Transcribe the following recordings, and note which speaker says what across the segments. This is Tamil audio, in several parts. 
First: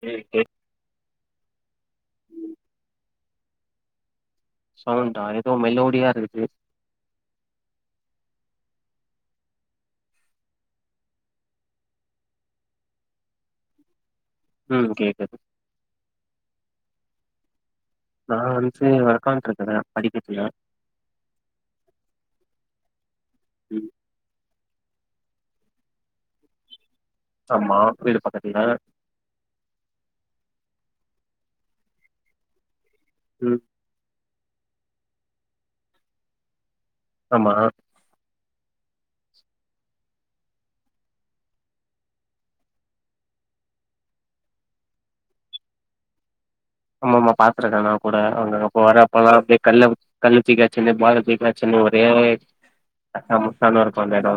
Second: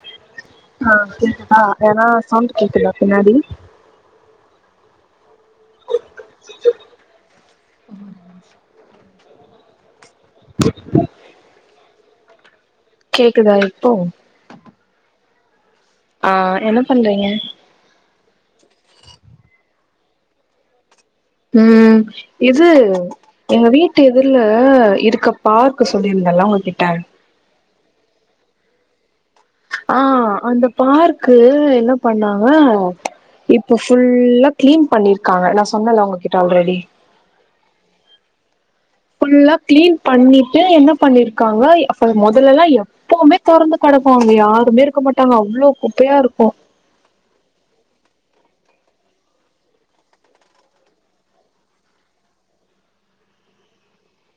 Speaker 1: சேரி கேக்
Speaker 2: ஆ கேக்குதா எதனா சவுண்ட் கேக்குதா பின்னாடி
Speaker 1: சவுண்டா ஏதோ மெலோடியா இருக்குது
Speaker 2: ஒம்பது மாசோ கேக்குதா இப்போ
Speaker 1: ம் கேக்குது
Speaker 2: ஆ என்ன பண்றீங்க
Speaker 1: நா வந்து ஒக்காந்ட்டு இருக்குறே படிக்கட்ல
Speaker 2: ம் இது எங்க
Speaker 1: ம்
Speaker 2: வீட்டு எதிர்ல இருக்க பார்க் சொல்லியிருந்தேல்ல உங்க கிட்ட
Speaker 1: ஆமா வீடு பக்கத்துல
Speaker 2: ஆ அந்த பார்க்கு என்ன பண்ணாங்க
Speaker 1: ம்
Speaker 2: இப்போ ஃபுல்லா க்ளீன் பண்ணி இருக்காங்க நா சொன்னேல்ல உங்ககிட்ட ஆல்ரெடி
Speaker 1: ஆமா
Speaker 2: ஃபுல்லா க்ளீன் பண்ணிட்டு என்ன பண்ணிருக்காங்க அப்ப மொதல்லல்லா எப் எப்பவுமே தெறந்து கெடக்கு அங்க யாருமே இருக்க மாட்டாங்க அவ்ளோ குப்பையா இருக்கு
Speaker 1: ஆமா ஆமா பாத்துருக்கே நா கூட அங்க அப்ப வரப்பலா அப்டியே கல்ல கல்ல தூக்கி அட்ச்ச மாரி பால தூக்கி அட்ச்ச மாரி ஒரே கச்சா முச்சானு இருக்கு அந்த எடோ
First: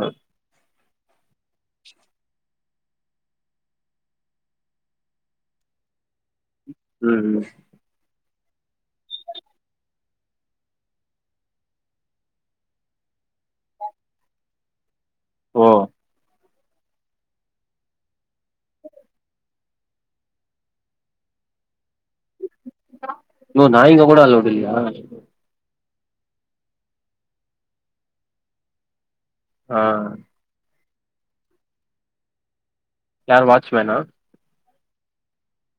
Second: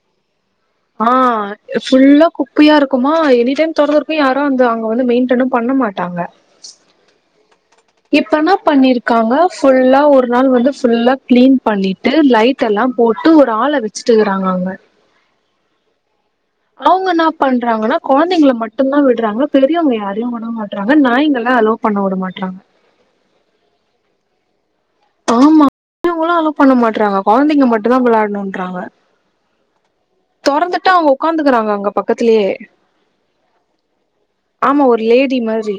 Speaker 2: ஆ அ ஃபுல்லா குப்பையா இருக்குமா எனி டைம் தொறந்து இருக்கு யாரு வந்து அங்க வந்து மெயின்டனு பண்ண மாட்டாங்க
Speaker 1: ம் ம்
Speaker 2: இப்பென்ன பண்ணிருக்காங்க ஃபுல்லா ஒரு நாள் வந்து ஃபுல்லா கிளீன் பண்ணிட்டு லைட் லைட்டெல்லா போட்டு ஒரு ஆள வச்சுட்டு இருக்றாங்க அங்க
Speaker 1: ஓ
Speaker 2: அவுங்க என்ன பண்றாங்கன்னா கொழந்தைங்கள மட்டுந்தா விடுறாங்க பெரியவங்க யாரையு உட மாட்றாங்க நாய்ங்கல்லா அலோ பண்ண வுட மாட்டாங்க
Speaker 1: ஓ நாய்ங்க கூட அலோடு இல்லையா
Speaker 2: ஆமா அவங்களு அலோ பண்ண மாட்றாங்க கொழந்தைங்க மட்டுந்தா விளாட்ணுன்றாங்க
Speaker 1: ஆ
Speaker 2: தொறந்துட்டா அவுங்க உக்காந்துக்கறாங்க அங்க பக்கத்துலேயே
Speaker 1: யார் வாட்ச்மேனா
Speaker 2: ஆமா ஒரு லேடி மாரி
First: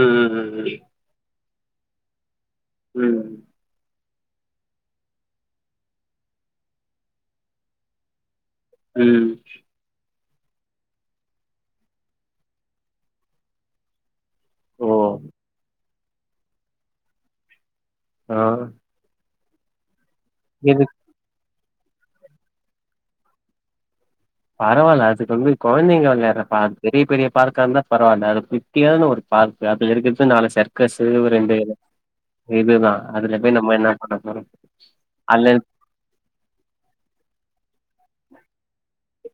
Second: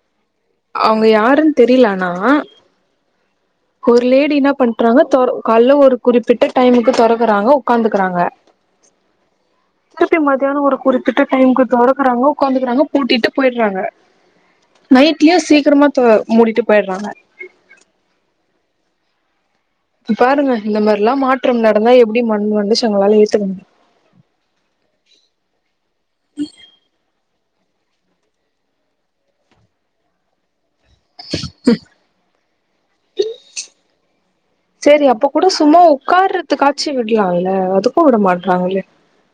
Speaker 1: ம் ம் ம் ம்
Speaker 2: அவுங்க யாருன் தெரில ஆனா
Speaker 1: ம்
Speaker 2: ஒரு லேடி என்ன பண்றாங்க தொற கால்ல ஒரு குறிப்பிட்ட டைமுக்கு தொறக்குறாங்க உக்காந்துக்றாங்க
Speaker 1: ம்
Speaker 2: ட்டுட்டு மத்தியான ஒரு குறிப்பிட்ட டைம்க்கு தொறக்குறாங்க உக்காந்துக்கறாங்க பூட்டிட்டு போயிர்றாங்க
Speaker 1: ஓ
Speaker 2: நைட்லயு சீக்கிரமா தொ மூடிட்டு போயிர்றாங்க
Speaker 1: ஆ
Speaker 2: பாருங்க
Speaker 1: எது
Speaker 2: இந்த மாரில்லா மாற்றம் நடந்தா எப்டி மன் மனுஷங்ளால ஏத்துக்க மு
Speaker 1: பரவால்ல அதுக்கு வந்து கொழந்தைங்க விளையாற பார்க் பெரிய பெரிய பார்க்கா இருந்தா பரவால்ல அது குட்டியான ஒரு பார்க் அதுல இருக்கறது நாலு சர் க்கசு ரெண்டு இதுதா அதுல போய் நம்ம என்னா பண்ண போறோ அதுல
Speaker 2: மோ உக்கார்ற த்துகாச்சி விட்லால்ல அதுக்கு விட மாட்றாங்ளே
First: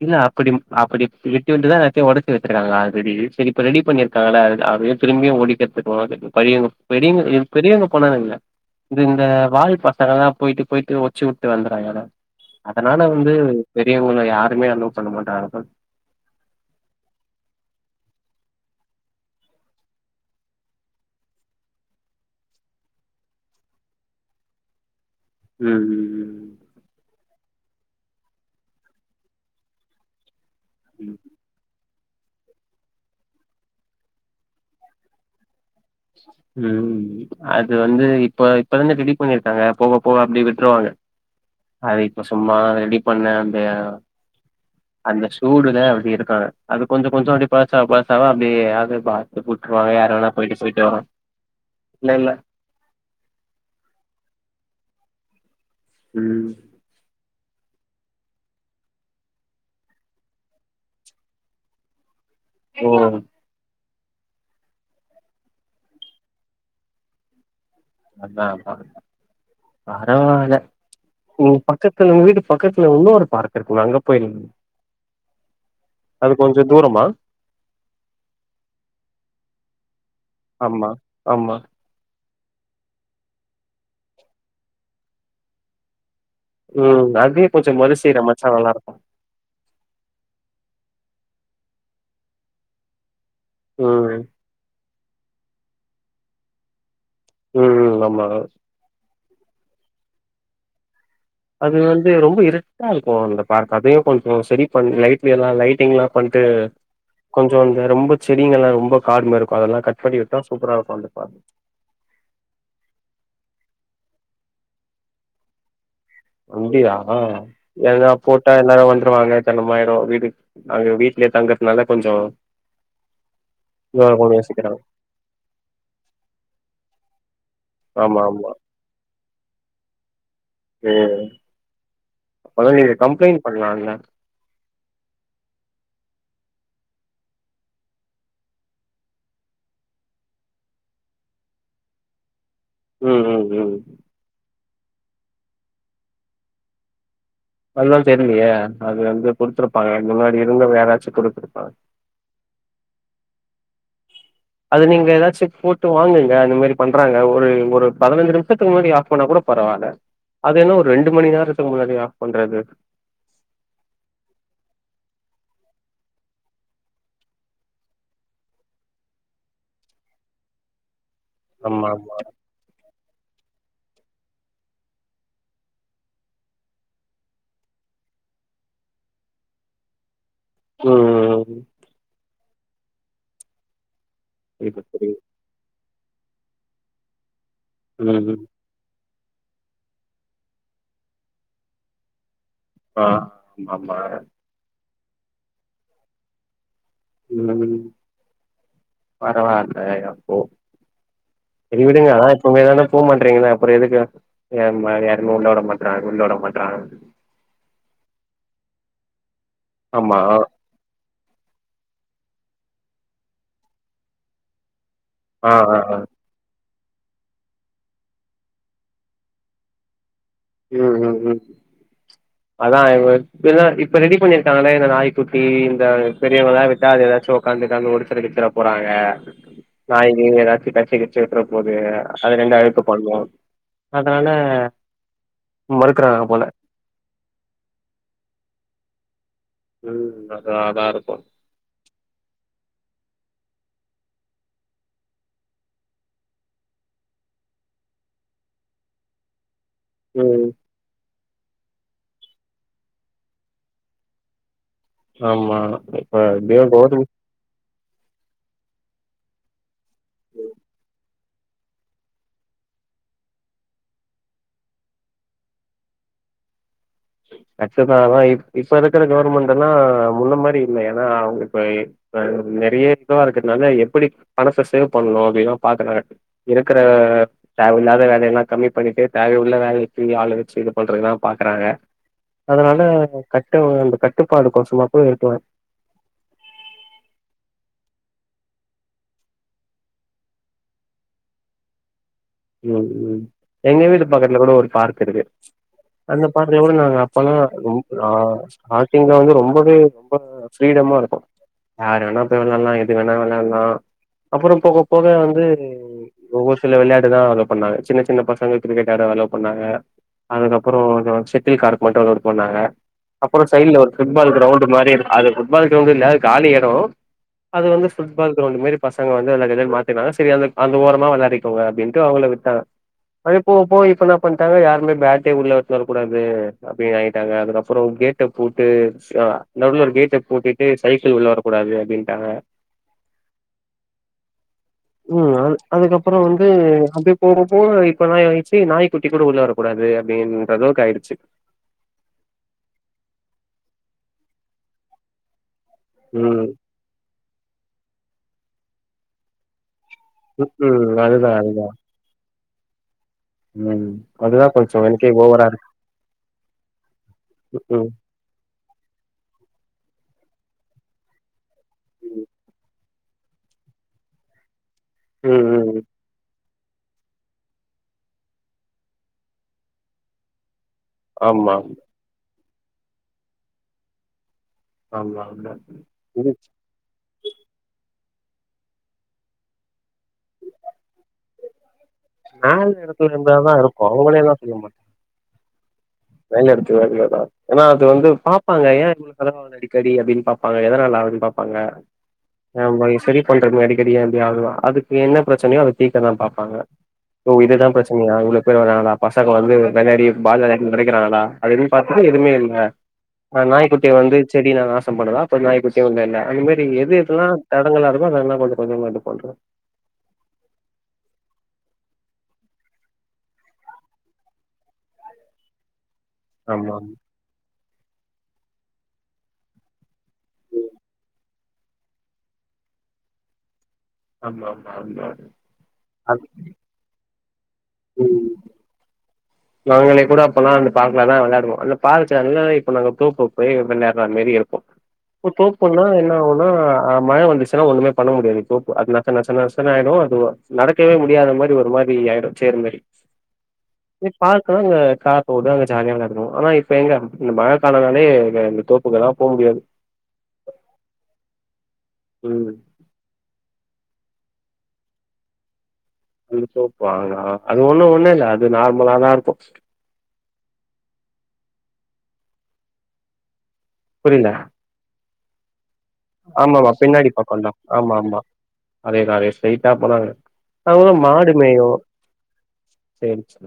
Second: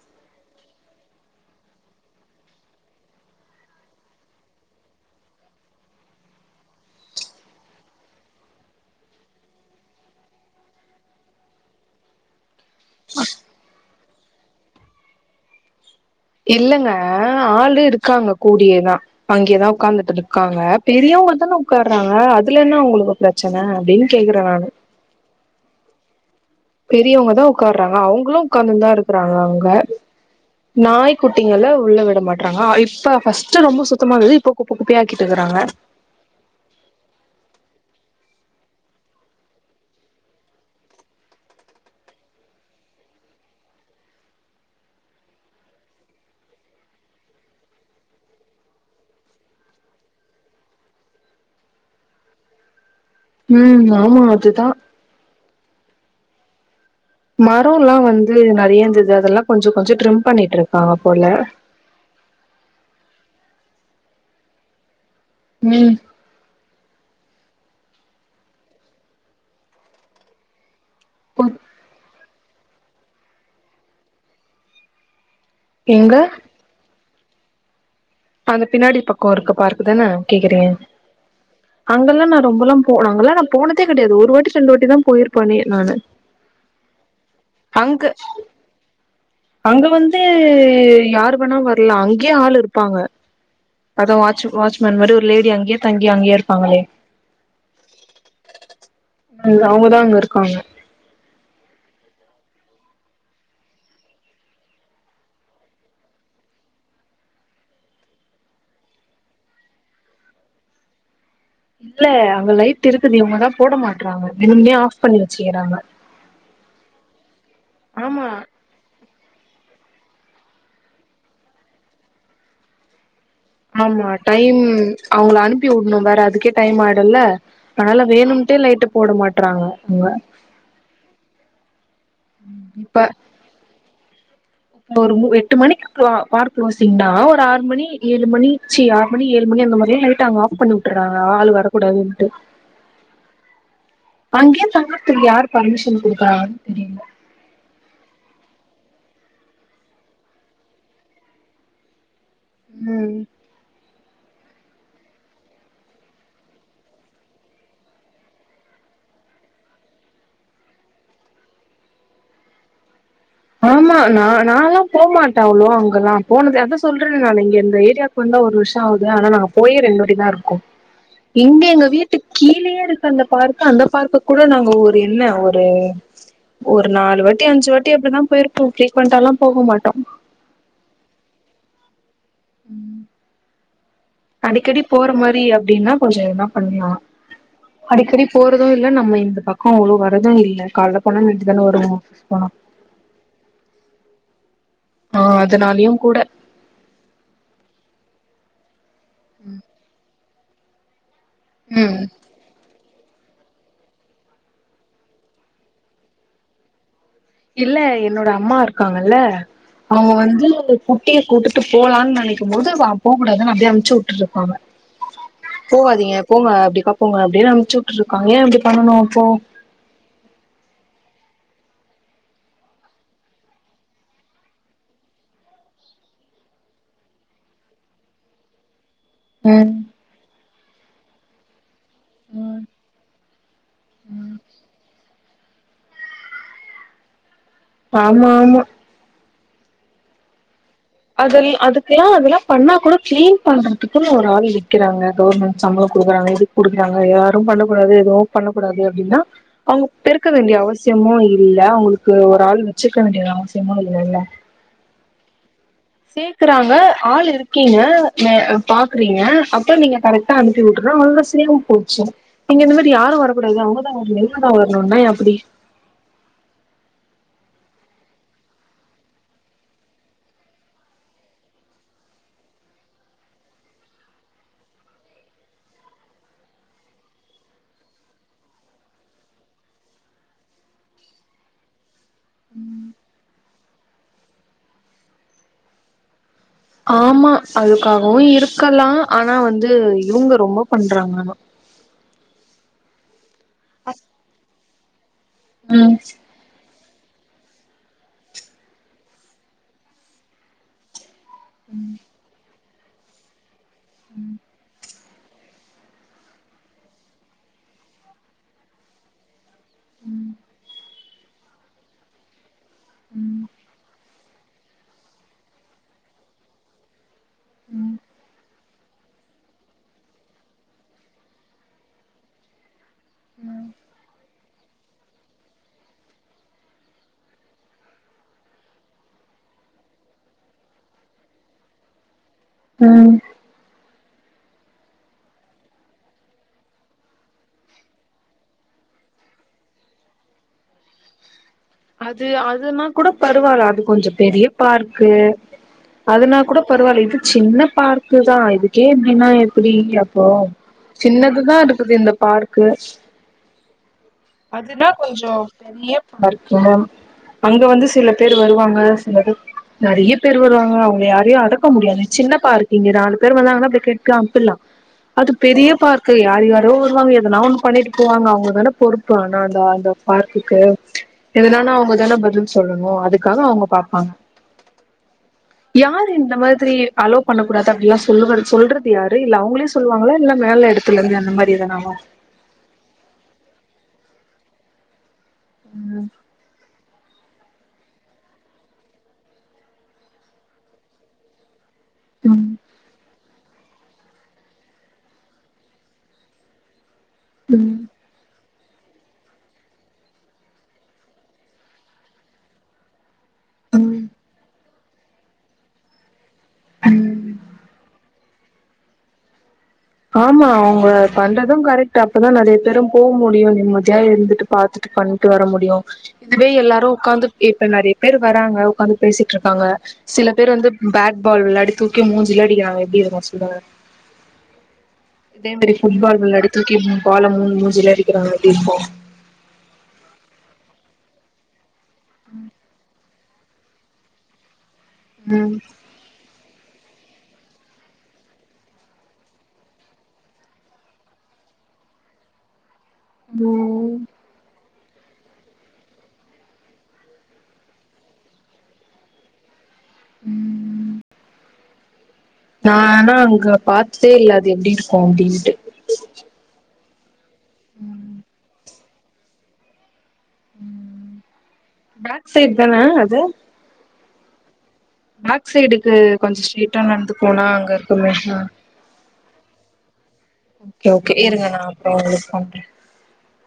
Speaker 1: இல்ல அப்டி அப்டி விட்டு விட்டுதா எல்லாத்தையு ஒடச்சி வச்சிருக்காங்க ஆல்ரெடி சரி இப்ப ரெடி பண்ணி க்கனால அ அதையு திரும்பியு ஒடிக்கிறதுக்கு வாங்க பயங்க பெரியவங்க ப் பெரியவங்க போனா எதுமில்ல இது இந்த வால் பசங்க தா போயிட்டு போயிட்டு ஒச்சு விட்டு வந்துறாங்க ஆனா அதனால வந்து பெரியவங்கள யாருமே அலோ பண்ண மாட்டார்கள்
Speaker 2: இல்லங்க ஆளு இருக்காங்க கூடயேதா அங்யேதா உக்காந்துட்டு இருக்காங்க பெரியவங்க தானே உக்காறாங்க அதுல என்ன அவுங்களு பிரச்சன அப்டினு கேக்றே நானு
Speaker 1: ம் ம் ம்
Speaker 2: பெரியவங்க தா உக்கார்றாங்க அவங்களு உக்காந்துந்தா இருக்றாங்க அங்க
Speaker 1: ம்
Speaker 2: நாய்க்கு ட்டிங்கள உள்ள விட மாட்றாங்க அ இப்ப ஃபஸ்ட்டு ரொம்ப சுத்தமா இந்தது இப்ப குப்ப குப்பையா ஆக்கிட்டுக்றாங்க
Speaker 1: ம் ம் ம் அது வந்து இப்ப இப்ப தான ரெடி பண்ணிருக்காங்க போக போக அப்டியே விட்ருவாங்க அது இப்ப சும்மா ரெடி பண்ண அந்த எ அந்த சூடுதா அப்டி இருக்கு அது கொஞ்ச கொஞ்ச அப்டி பழசாவ பழசாவ அப்டியே அது பா துக் உட்ருவாங்க யாரு வேணா போயிட்டு போயிட்டு வரோ இல்ல இல்ல
Speaker 2: ம் ஆமா அதுதா
Speaker 1: ம்
Speaker 2: மரோல்லா வந்து நெறைய இந்தது அதெல்லா கொஞ்ச கொஞ்ச ட்ரிம் பண்ணிட்ருக்காங்க போல
Speaker 1: ஓ
Speaker 2: ம்
Speaker 1: அதா அதா பரவால சூப்பர் பக்கத்துல உங்க வீட்டு பக்கத்துல உன்னொரு பார்க் இருக்கும்ல அங்க போய்
Speaker 2: எங்க
Speaker 1: அது கொ ஞ்ச தூரமா
Speaker 2: அந்த பின்னாடி இருக்க கோர்க்க பார்க் தான கேக்குறீங்க
Speaker 1: ஆமா ஆமா
Speaker 2: அங்கெல்லா நா ரொம்பலா போ அங்கெல்லா நா போனதே கெடையாது ஒரு வாட்டி ரெண்டு வாட்டி தா போயிருப்பனே நானு
Speaker 1: ம் அதயு கொஞ்சோ மறு
Speaker 2: அங்க
Speaker 1: சீரமச்சா நல்லாருக்கு
Speaker 2: அங்க வந்து யாரு வேணா வர்லா அங்கேயே ஆள் இருப்பாங்க ஒரு
Speaker 1: ம்
Speaker 2: வாட்ச் வாட்ச்மேன் மாரி ஒரு லேடி அங்கேயே தங்கி அங்கயே இருப்பாங்களே
Speaker 1: ம் ம் ஆமா
Speaker 2: இங்க அவுங்கதா அங்க இருக்காங்க
Speaker 1: அது வந்து ரொம்ப இருட்டா இருக்கு அந்த பார்க் அதையு கொஞ்சோ சரி பண் லைட்லெல்லா லைட்டிங் எல்லா பண்ட்டு கொஞ்சோ இந்த ரொம்ப செடிங்கெல்லா ரொம்ப காடுமா இருக்கு அதெல்லா கட் பண்ணி விட்டா சூப்பரா இருக்கு அந்த பார்
Speaker 2: இல்ல அங்க லைட் இருக்குது இவங்க தா போட மாட்றாங்க வேணும்னே ஆஃப் பண்ணி வச்சுக்கிறாங்க
Speaker 1: அப்டியா ஏனா
Speaker 2: ஆமா
Speaker 1: போட்டா எல்லாரு வந்துருவாங்க ஜனாமாயிரு வீடு அங்க வீட்லயே தங்கறதுனால கொஞ்சோ
Speaker 2: ஆமா
Speaker 1: இதுவா இருக்குனு
Speaker 2: டைம்
Speaker 1: யோசிக்கிறாங்க
Speaker 2: அவுங்கள அனுப்பி வுட்ணு வேற அதுக்கே டைம் ஆயிடுல அதனால
Speaker 1: ஆமா ஆமா
Speaker 2: வேணும்ட்டே லைட்டு போட மாட்றாங்க அவுங்க
Speaker 1: ம் ஆனா நீங்க கம்ப்ளைண்ட் பண்லால
Speaker 2: இங்க ஒரு மு எட்டு மணிக் க்ளோ பார் க்ளோசிங்னா ஒரு ஆறு மணி ஏழு மணி சி ஆறு மணி ஏழு மணி அந்த மாரிலா லைட் அவங்க ஆஃப் பண்ணி வுட்டறாங்க ஆள் வரக்கூடாதுன்ட்டு
Speaker 1: ம் ம் ம்
Speaker 2: அங்கே தங்கறத்துக்கு யார் ஃபர்மிஷன் குடுத்தான் தெரில
Speaker 1: அதல்லா தெர்லையே அது வந்து குடுத்துருப்பாங்க முன்னாடி இருந்தவங்க யாராச்சு குடுத்துருப்பாங்க
Speaker 2: ம்
Speaker 1: அது நீங்க எதாச்சு போட்டு வாங்குங்க அந்த மாரி பண்றாங்க ஒரு ஒரு பதினஞ்சு நிமிஷத்துக் முன்னாடி ஆஃப் பண்ண கூட பரவால அது என்ன ஒரு ரெண்டு மணி நேரத்துக் முன்னாடி ஆஃப் பண்றது
Speaker 2: ஆமா நா நாலா போமாட்டே அவ்ளோவா அங்கல்லா போனது அதா சொல்றேன நானு இங்க இந்த ஏரியா க்கு வந்தா ஒரு வருஷோ ஆவுது ஆனா நாங்க போயே ரெண்டு வாட்டி தா இருக்கு இங்க எங்க
Speaker 1: ஆமாமா.
Speaker 2: வீட்டு கீ கீழயே இருக்கு அந்த பார்க் அந்த பார்க்குக் கூட நாங்க ஒரு என்ன ஒரு ஒரு நாலு வாட்டி அஞ்சு வாட்டி அப்டிதா போயிருப்போ ஃப்ரீக்வன்ட்டல்லா போக மாட்டோ
Speaker 1: ம் ம் ம்
Speaker 2: ம் அடிக்கடி
Speaker 1: புரியுது,
Speaker 2: போற
Speaker 1: புரியுது.
Speaker 2: மாரி அப்டின்னா கொஞ்சொ எதனா பண்லா
Speaker 1: ம்.
Speaker 2: அடிக்கடி
Speaker 1: ம்.
Speaker 2: போற து இல்ல நம்ம இந்த பக்கோ அவ்ளோ வரது இல்ல காலைல போனா நைட்டு தானே வருவோ போனோ
Speaker 1: ப ம் ஆமா
Speaker 2: ஆ அதுனாலயு கூட
Speaker 1: ம்
Speaker 2: ம்
Speaker 1: பரவால்லை அப்போ செரி
Speaker 2: ம்
Speaker 1: விடுங்க ஆச் உங்க இதனா போ மாற்றீங்கன்னா அப்பறோ எதுக்கு யாரும யாருமே உள்ள வுட மாட்றாங்க உள்ள வுட மாட்றாங்க
Speaker 2: இல்ல என்னோட அம்மா இருக்காங்கல்ல அவங்க
Speaker 1: ஆமா.
Speaker 2: வந்து குட்டிய கூட்டுட்டு போலான்னு நெனைக்கும் போது அவ அப் போகக்கூடாதுன் அப்டியே அமிச்சு வுட்டுருக்காங்க
Speaker 1: ஆ, ஆ, ஆ.
Speaker 2: போவாதீங்க போங்க அப்டிக்கா போங்க அப்டின்னு அமிச்சு வுட்டுருக்காங்க ஏ அப்டி பண்ணனு அப்போ
Speaker 1: ம் ம் ம் அதா இவக இப்பதா இப்ப ரெடி பண்ணிருக்காங்கள இந்த நாய்க்குட்டி இந்த பெரியவகளா விட்டா அது எதாச்சு கண்டுக்காம ஒடிச்சுட கிடிச்சுட போறாங்க
Speaker 2: ம்
Speaker 1: நாய் கிய் எதாச்சு கடிச்சு கிடிச்சு விட்ற போது அது ரெண்டு
Speaker 2: ம்
Speaker 1: அழுக்கு பண்ணு அதனால
Speaker 2: ம்
Speaker 1: மறுக்குறாக போல
Speaker 2: ஆமாமா
Speaker 1: ம் அதா அதா இருக்கு
Speaker 2: தல் அதுக்குலா அதலா பண்ணா கூட கிளீன் பண்றதுக்குன்னு ஒரு ஆள் நிக்கிறாங்க கவர்மெண்ட் சம்பளோ குடுக்குறாங்க இதுக் குடுக்குறாங்க யாரும் பண்ணக் கூடாது எதுவு பண்ணக்கூடாது அப்டின்னா அவுங்க பெருக்க
Speaker 1: ம்
Speaker 2: வேண்டிய அவசியமு இல்ல அவுங்களுக்கு ஒரு ஆள் வெச்சுக்க வேண்டிய அவசியமு இல்லல
Speaker 1: ஆமா இப்ப எப்டியோ
Speaker 2: சேக்குறாங்க
Speaker 1: கவர்மெண்ட்
Speaker 2: ஆள் இரு கீங்க த பாக்குறீங்க அப்பற் நீங்க கரெக்டா அனுப்பி வுட்டுறா அவ்ள்தா செரியாம் போச்சு நீங்க இந்த மாரி யாரு வரக்கூடாது அவுங்கதா வர்ணு இவுங்கதா வர்ணுனா எப்படி
Speaker 1: எக்சஸ்சாதா இ இப்ப இருக்குற கவுர்மெண்டெல்லா முன்ன மாரி இல்ல ஏனா அவுங்க இப்ப இப்ப நெறைய இதுவா இருக்குற்னால எப்படி பணத்த சேவ் பண்ணோ அப்டில்லா பாக்குறாங்க இருக்குற தேவயில்லாத வேலயெல்லா கம்மி பண்ணிட்டு தேவயுள்ள வேலைக்கி ஆள வெச்சு இது பண்றதுதா பாக்கறாங்க அதனால கட்ட அந்த கட்டுப்பாடு கொசமாப்ப இருக்கலா
Speaker 2: ஆமா அதுக்காகவு இருக்கலா ஆனா வந்து இவுங்க ரொம்ப பண்றாங்கங்கோ
Speaker 1: ம் ம் எங்க வீட்டு பக்கத்துல கூட ஒரு பார்க் இருக்கு
Speaker 2: ம்
Speaker 1: அந்த பார்க்ல கூட நாங்க அப்பல்லா ரொம் அ ஸ்டாட்டிங்லா வந்து ரொம்பவே ரொம்ப ஃப்ரீடமா இருக்கு யாரு வேணா போய் விளால்லா எது வேணா விளால்லா அப்பறோ போக போக வந்து ஒவ்வொரு சில விளயாட்டுதா அலோ பண்ணாங்க சின்ன சின்ன பசங்க கிரிக்கெட் ஆட அலோ பண்ணாங்க அதுக்கப்பறோ [unintelligible] செட்டில் கார்க் மட்டு அலோட் பண்ணாங்க அப்பறோ சைட்ல ஒரு ஃபுட்பால் க்ரௌண்டு மாரி அது ஃபுட்பால் க்ரவுண்டில்ல அத் காலி எடோ அது வந்து ஃபுட்பால் க்ரௌண்ட் மேரி பசங்க வந்து விளாடி விளாடி மாத்தினால செரி அந்த அந்த ஓரமா விளாடிக்கோங்க அப்டின்ட்டு அவுங்கள விட்டாங்க அப்யே போவோ போலோ இப்ப இன்னா பண் ட்டாங்க யாருமே பேட்டே உள்ள எத்துன் வர கூடாது அப்டியே ஆயிட்டாங்க அதுக்கப்புறோ கேட்ட பூட்டு சா நடுவுல ஒரு கேட்ட பூட்டிட்டு சைக்கிள் உள்ள வரக்கூடாது அப்டின்ட்டாங்க
Speaker 2: அ
Speaker 1: ம் அ அதுக்கப்புறோ வந்து அப்டே போகோ போகோ இப்ப இன்னா ஆயிட்ச்சி நாய்குட்டி கூட உள்ள வரக்கூடாது அப்டின்ற அளவுக்கு ஆயிடிச்சு
Speaker 2: அது அதுனா கூட பரவால்ல அது கொஞ்ச பெரிய பார்க்கு அதனா
Speaker 1: ம்
Speaker 2: கூட பரவால்ல இது சின்ன பார்க்குதா இதுக்கே இப்டின்னா எப்பிடிங்கிறாங்
Speaker 1: ம்
Speaker 2: [unintelligible]
Speaker 1: அதுதா
Speaker 2: சின்னதுதா
Speaker 1: அதுதா
Speaker 2: இருக்குது இந்த பார்க்கு
Speaker 1: ம் அது
Speaker 2: அதுனா கொஞ்சோ பெரிய பார்க்கு அங்க வந்து
Speaker 1: ம்
Speaker 2: சில பேர் வருவாங்க சில பேர் நறைய பேரு வருவாங்க அவுங்க யாரையு அடக்க முடியாது சின்ன பார்க்கு இங்க நாலு பேரு வருவாங்கன்னா அப்டியே கேட்டு அம்ப்பில்லா அது
Speaker 1: ம்
Speaker 2: பெரிய
Speaker 1: ம்
Speaker 2: பார்க்கு யார் யாரோ வருவாங்க எதனா ஒண்ணு பண்ணிட்டு போவாங்க அவுங்கதானே பொறுப் ப்பு ஆனா அந்த அந்த பார்க்குக்கு
Speaker 1: ஆமா
Speaker 2: எதுனானா அவுங்க தான பதில் சொல்லனோ அதுக்காக அவுங்க பாப்பாங்க
Speaker 1: ஆமா ஆமா
Speaker 2: யாரு இந்த
Speaker 1: [unintelligible]
Speaker 2: மாதிரி அலோ பண்ணக் கூடாது அப்டிலா சொல்லுவரு சொல்றது யாரு இல்ல அவுங்களே சொல்லுவாங்களா இல்ல மேல எடுத்துலெந்து அந்த மாரி எதானவா
Speaker 1: மேல எடத்துலெந்தாதா இருக்கு அவுங்களேல்லா சொல்லிற மாட்
Speaker 2: ம்
Speaker 1: மேல் எடத்துலர்ந்துதா ஏனா அது வந்து பாப்பாங்க ஏ இவுங்ளுக்கலா அடிக்கடி அப்டின் பாப்பாங்க எதனால ஆவுது பாப்பாங்க
Speaker 2: ம்
Speaker 1: அ மாரி செரி பண்ற ம அடி க்கடி ஏ இப்டி ஆவுது அதுக்கு என்ன ப்ரச்சனயோ அத தீக்கதா பாப்பாங்க ஒ இதுதா
Speaker 2: ம்
Speaker 1: ப்ரெச்சனயா [unintelligible] கிறனாலதா பசங்க வந்து வெளாடி பால் வெளா ம் ஒடைக்கிறாங்களா அப்டி இப்டின் பாத்துட்டு எதுமே இல்ல ஆ நாய்குட்ட
Speaker 2: ம்
Speaker 1: வந்து செடிய நாசம் பண்ணுதா இப்ப நாய்க் குட்டியு இல்லேல அந்த மேரி எது
Speaker 2: ம்
Speaker 1: எதுல்லா தடங்களே இருகோ அதெல்லா கொஞ்ச கொஞ்சமா இது போண்றே
Speaker 2: ஆமா அவுங்கே பண்றதே கரெக்ட்டு அப்பதா நறைய பேரு போ முடியு நிம்மதியா இருந்துட்டு பாத்து பண்ட்டு வர முடியு இதுவே
Speaker 1: ஆமா
Speaker 2: எல்லாரு உக்காந்து இப்ப நறிய பேர் வராங்க உக்காந்து பேசிட்ருக்காங்க சில பேர் வந்து பேட் பால் விள்ளாடி தூக்கி மூஞ்லே அடிக்கிறங்க எப்டி இருக்கு சொல்லுங்க
Speaker 1: ஆமா மா ஆமா
Speaker 2: அதே மெரி ஃபுட்பால்
Speaker 1: அது
Speaker 2: வெள்ளாடி தூக்கி மூண் பால மு மூஞ்சிலே
Speaker 1: ம்
Speaker 2: அடிக்கிறாங்க எப்டி இருக்கு
Speaker 1: நாங்களே கூட அப்பலா அந்த பார்க்கல தா வெள்ளாடுவே அந்த பார் ஜன்னலே இப்ப நாங்க தோப்போ போயி வெள்ளாற்றா மேரி இருக்கு இப்போ
Speaker 2: ம்
Speaker 1: தோப்புன்னா என்னாவு ஆ மழ வந்துச்சுன்னா ஒன்னுமே பண்ண முடியாது தோப்பு அது நசநச நசன்னு ஆயிடு அது ஒ நடக்கவே முடியாத மாரி ஒரு மாரி ஆயிடு சேர் மேரி
Speaker 2: ஓ
Speaker 1: இ பார்க்க அங்க கார் போது அங்க ஜால்யா விள்ளான்டோ ஆனா இப்ப எங்க இந்த மழை காலனாலே தோ உள்ளலா போ முடியாது
Speaker 2: ம்
Speaker 1: ம்
Speaker 2: நா ஆனா அங்க பாத்தே இல்ல அது எப்டி இருக்கு அப்டின்ட்டு
Speaker 1: நீங் சோ பாருங்ள அது ஒன்னு ஒன்னு இல்ல அது நார்மலா தா இருக்கு
Speaker 2: ம் பேக் சைட் தான அது
Speaker 1: புரிய்ல
Speaker 2: பேக் சைடுக்கு கொஞ்ச
Speaker 1: ஆமாமா
Speaker 2: ஸ்டீட்டா
Speaker 1: பின்னாடி
Speaker 2: நட்ந்து போனா
Speaker 1: பக்கந்தா
Speaker 2: அங்க
Speaker 1: ஆமா
Speaker 2: இருக்குமோ
Speaker 1: ஆமா
Speaker 2: அ
Speaker 1: அதேதா அதே ஸ்டைடா போனா
Speaker 2: கே ஓகே இருங்க நா அப்றோ ஒங்ளுக் பண்ற
Speaker 1: சேரி ச்